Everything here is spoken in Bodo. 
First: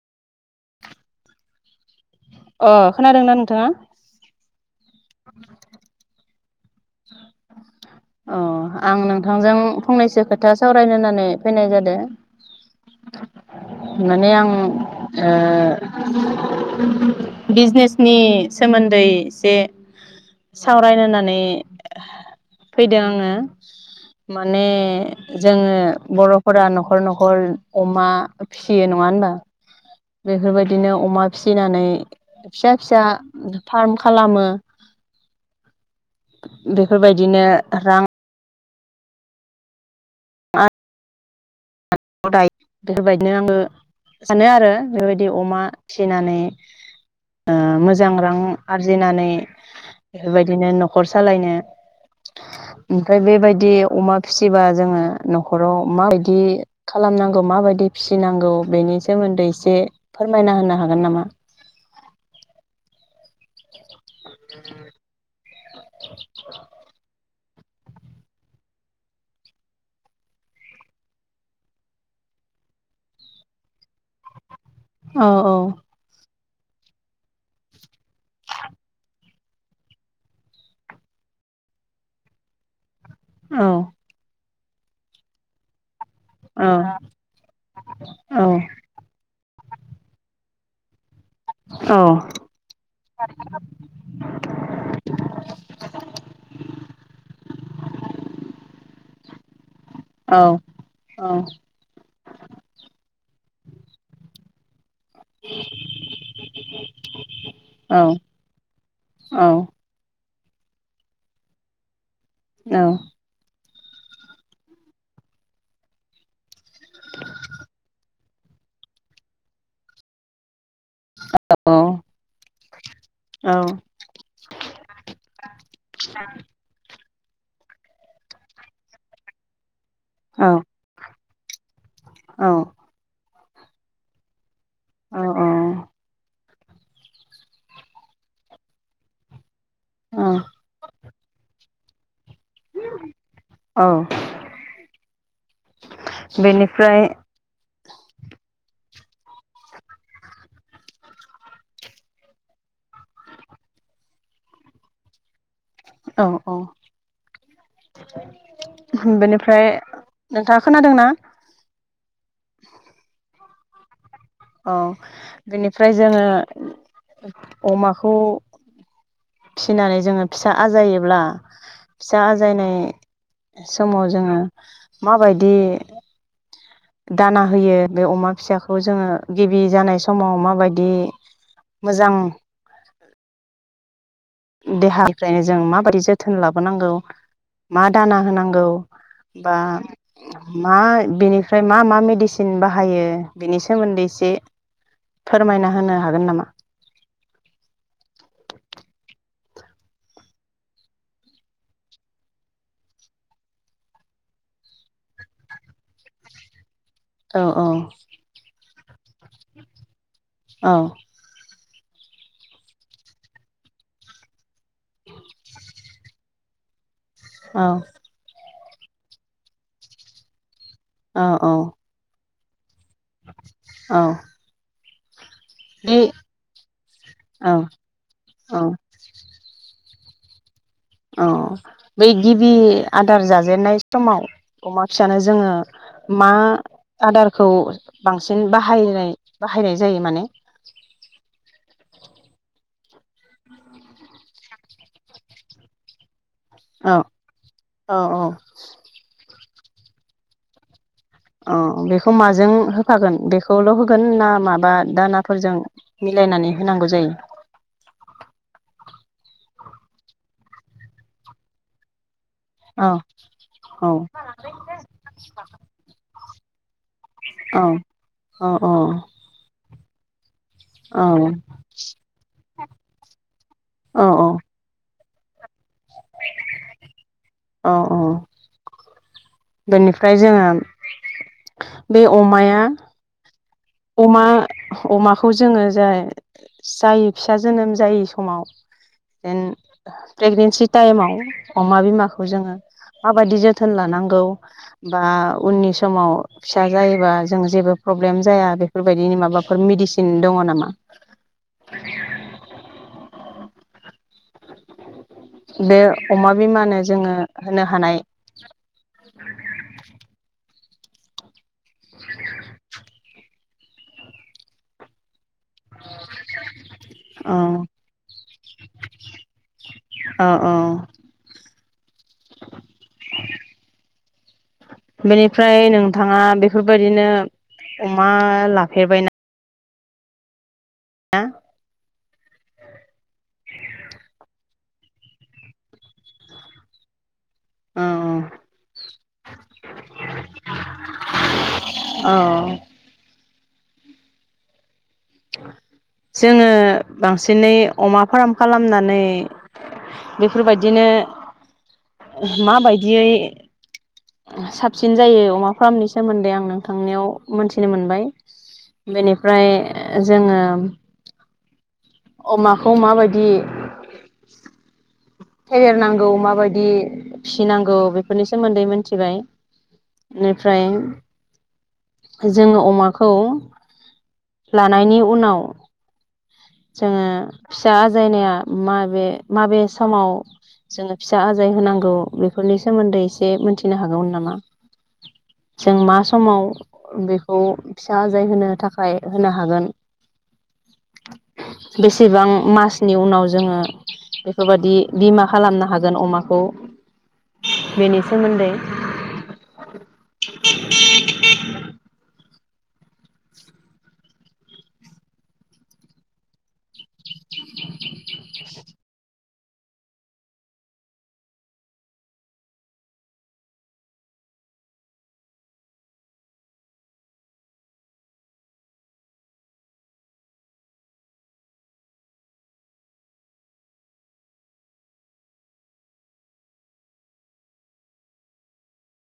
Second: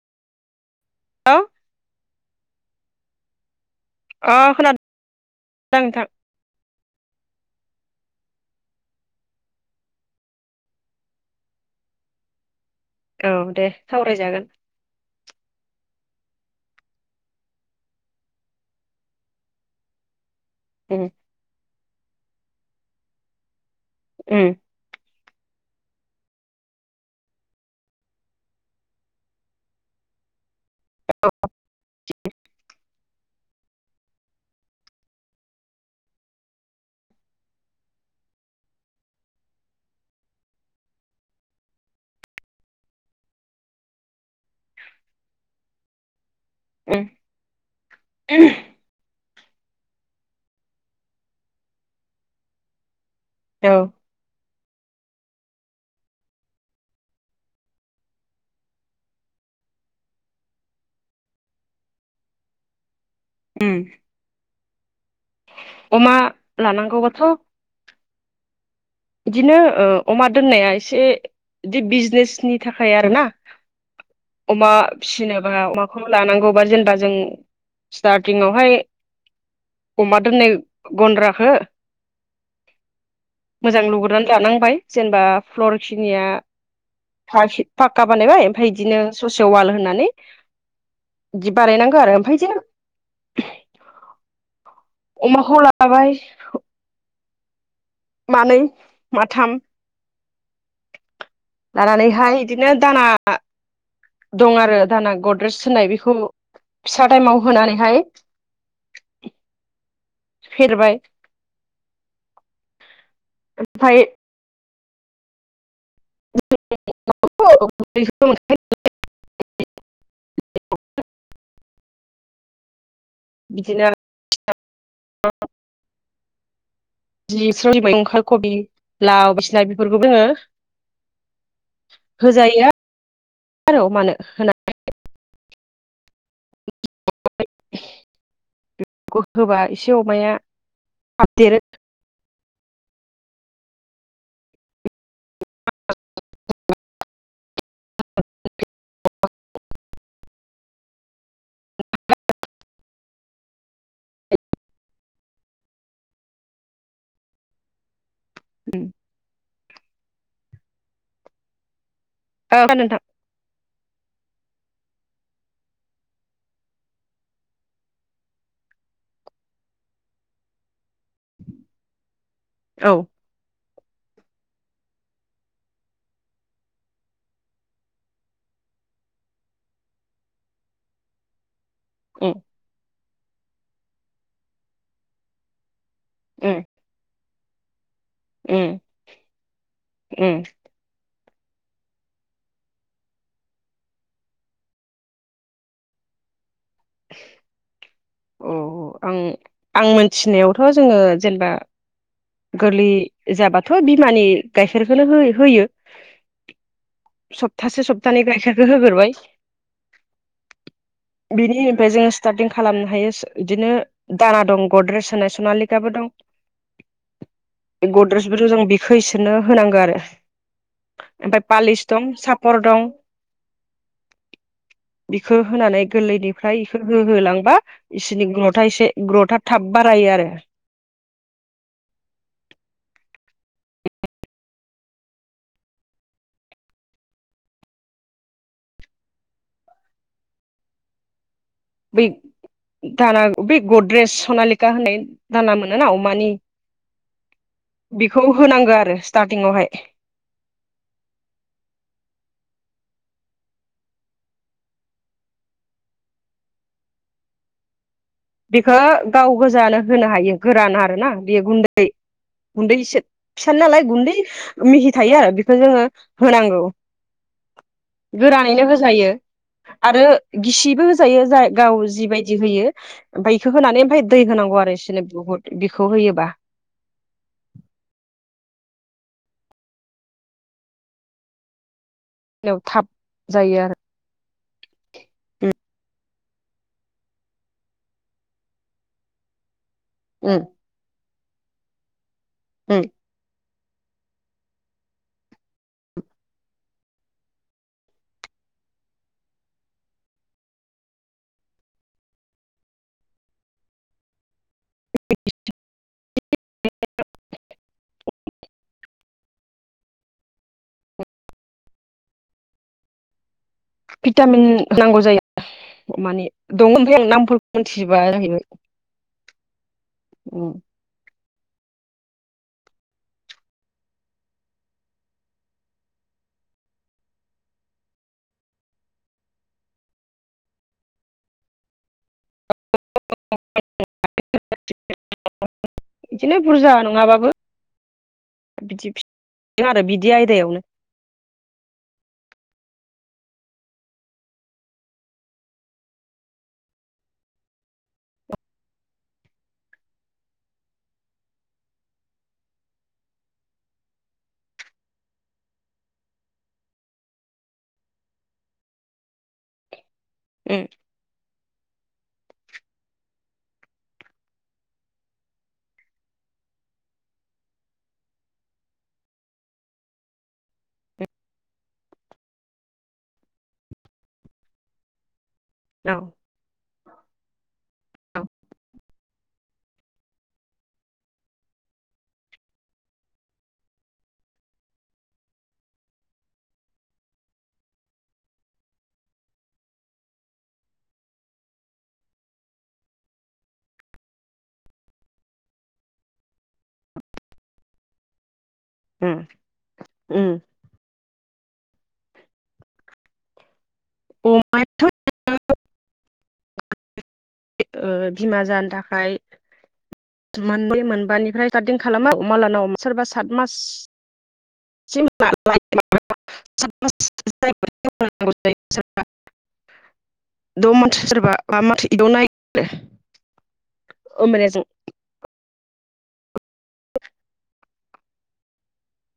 [unintelligible] अ खोनादों ना नोंथाङा? अ खोनादों नोंथां अ आं नोंथांजों फंनैसो खोथा सावरायनो होननानै फैनाय जादो औ दे माने सावरायजागोन आं ओ बिजनेसनि सोमोन्दै एसे उम सावरायनो होननानै फैदों आंङो उम माने जोंङो बर'फोरा न'खर न'खर अमा फिसियो नङा होनबा? बेफोरबायदि बिदिनो अमा फिसिनानै फिसा फिसा फार्म खालामो बेफोरबायदिनो रां आ दायो बेफोरबायदिनो आंङो सानो आरो बेबायदि अमा फिसिनानै उम ओ मोजां रां आरजिनानै बेफोरबायदिनो न'खर सालायनो ओमफ्राय बेबायदि औ अमा फिसा फिबा जोंङो न'खराव माबायदि बिदि खालामनांगौ माबायदि फिसिनांगौ बेनि सोमोन्दै एसे फोरमायना होनो हागोन नामा? ओम [unintelligible] अमा लानांगौआथ' बिदिनो ओ अमा दोननाया एसे बिदि बिजनेसनि थाखाय आरोना। अमा फिनोबा औ अमाखौ लानांगौ बा जेनेबा जों स्टार्टिंआवहाय अमा दोननाय गन्द्राखो मोजां लुगुरनानै थानां बाय जेनेबा फ्लर्स खिनिया फाका बानायबाय ओमफ्राय इदिनो ससे वाल होननानै बिदि बानायनांगौ आरो ओमफ्राय जो अमाखौ लाबाय मानै माथाम लानानैहाय इदिनो दाना दं आरो दाना गद्रेस होननाय बेखौ फिसा टाइमाव होनानैहाय फेरबाय औ। ओमफाय [unintelligible] औ। औ। बिदिनो [unintelligible] खबि लाव बिसिना फोरबो दोङो। होजाया [unintelligible] अ। [unintelligible] खायसे अमाया थाब देरो औ। औ औ। बेनिफ्राय नोंथाङा खोनादोंना? ओ खोनादो नोंथां। औ बेनिफ्राय जोङो अमाखौ फिनानै जोङो फिसा आजायोब्ला फिसा आजायनाय औ समाव जोङो माबायदि दाना होयो बे अमा फिसाखौ जोङो गिबि जानाय समाव माबायदि मोजां उम देहानिफ्रायनो जों माबादिस जोथोन उम लाबोनांगौ माद दाना होनांगौ उम बा उम मा बेनि ओमफ्राय मा मा मेडिसिन बाहायो बिनि सोमोन्दै एसे फोरमायना होनो हागोन नामा? अ आं आं मोनथिनायावथ' जोङो जेनेबा गोरलै जाबाथ' बिमानि गायखेरखोनो है होयो। औ औ सप्तासे सप्तानै गाइखेर बे होग्रोबाय। औ [inaudible] बेनिम ओमफ्राय जोङो स्टार्टिं खालामनो हायोस बिदिनो दाना दं। गद्रेस होनाय सुना लेकाबो दं। गद्रेसखोथ' जों बिख खै इसोरनो होनांगो आरो औ औ ओमपाय पालिस दं साफ हर दं। औ इखो होनानै बे गोरलैनिफ्राय इखो हो हो औ होलांबा इसोरनि औ ग्रथा एसे ग्रथा थाब बारायो आरो अ बै गिबि आदार जाजेनन्नाय समाव अमा फिसानो जोङो मा आदारखौ बांसिन बाहायनाय बाहायनाय जायो माने बै दाना बै गद्रेज सनालिका होननाय दाना मोनो ना अमानि औ औ औ बेखौ होनांगौ आरो स्टार्ट जिङावहाय अ बेखौ माजों होफागोन बेखौल' होगोन ना माबा दानाफोरजों मिलायनानै होनांगौ जायो? बेखो गाव गोजानो होनो हायो गोरान आरो ना बेयो गुन्दै औ गुन्दैसो फिसा नालाय औ गुन्दै मिहि थायो आरो बेखौ जोङो होनांगौ औ औ गोरानैनो होजायो। आरो गिसिबो औ होजायो जाय गाव जिबायदि होयो बेखो होनानै ओमफाय औ दै होनांगौ आरो इस सोरनो बहुद बिखौ होयोबा औ औ बेनिफ्राय जोङोम बे अमाया थाब जायो आरो अमा अमाखौ जोङो जाय जायो फिसा जोनोम जायै समाव जेन ओ उम प्रेगनेन्सि टाइमाव अमा बिमा खौ जोङो उम माबायदि जोथ थोन लानांगौ बा उननि समाव फिसा जायोबा जोङो जेबो प्रब्लेम जाया बेफोरबायदिनि माबाफोर मेडिसिन दङ नामा बे अमा बिमानो जोङो होनो हानाय [inaudible] [inaudible] भिटामिन नांगौ जायो माने दं ओमफ्राय आं औ नामफोरखौ मिथिजोबा जाहैबाय औ उम औ बेनिफ्राय नोंथाङा बेफोरबायदिनो अमा लाफेरबायना आ बिदिनो बुरजा नङाबाबो औ बिदि फि जों आरो बिदि आयदायावनो औ जोङो बांसिनै अमा फार्म खालामनानै बेफोरबायदिनो माबायदियै साबसिन जायो अमा फार्मनि सोमोन्दै आं नोंथांनियाव मोनथिनो मोनबाय बेनिफ्राय जोङो उम अमाखौ माबायदि फेदेरनांगौ माबायदि फिनांगौ बेफोरनि सोमोन्दै मोन थिबाय बेनिफ्राय जोङो अमाखौ लानायनि उनाव औ जोङो फिसा औ आजायनाया माबे माबे समाव जोङो फिसा आजाय होनांगौ बेफोरनि सोमोन्दै एसे मोनथि फिनो हागौमोन नामा जों मा समाव बेखौ फिसा आजाय होनो थाखाय होनो हागोन बेसेबां मासनि उनाव जोङो बेफोरबादि बिमा खालामनो हागोन अमाखौ बेनि सोमोन्दै ओ उम अ मा थ' बिमा जानो थाखाय मोनबै मोनबानिफ्राय [unintelligible] खालामो मालानाव सोरबा सात मास [unintelligible] ओमबानिया जों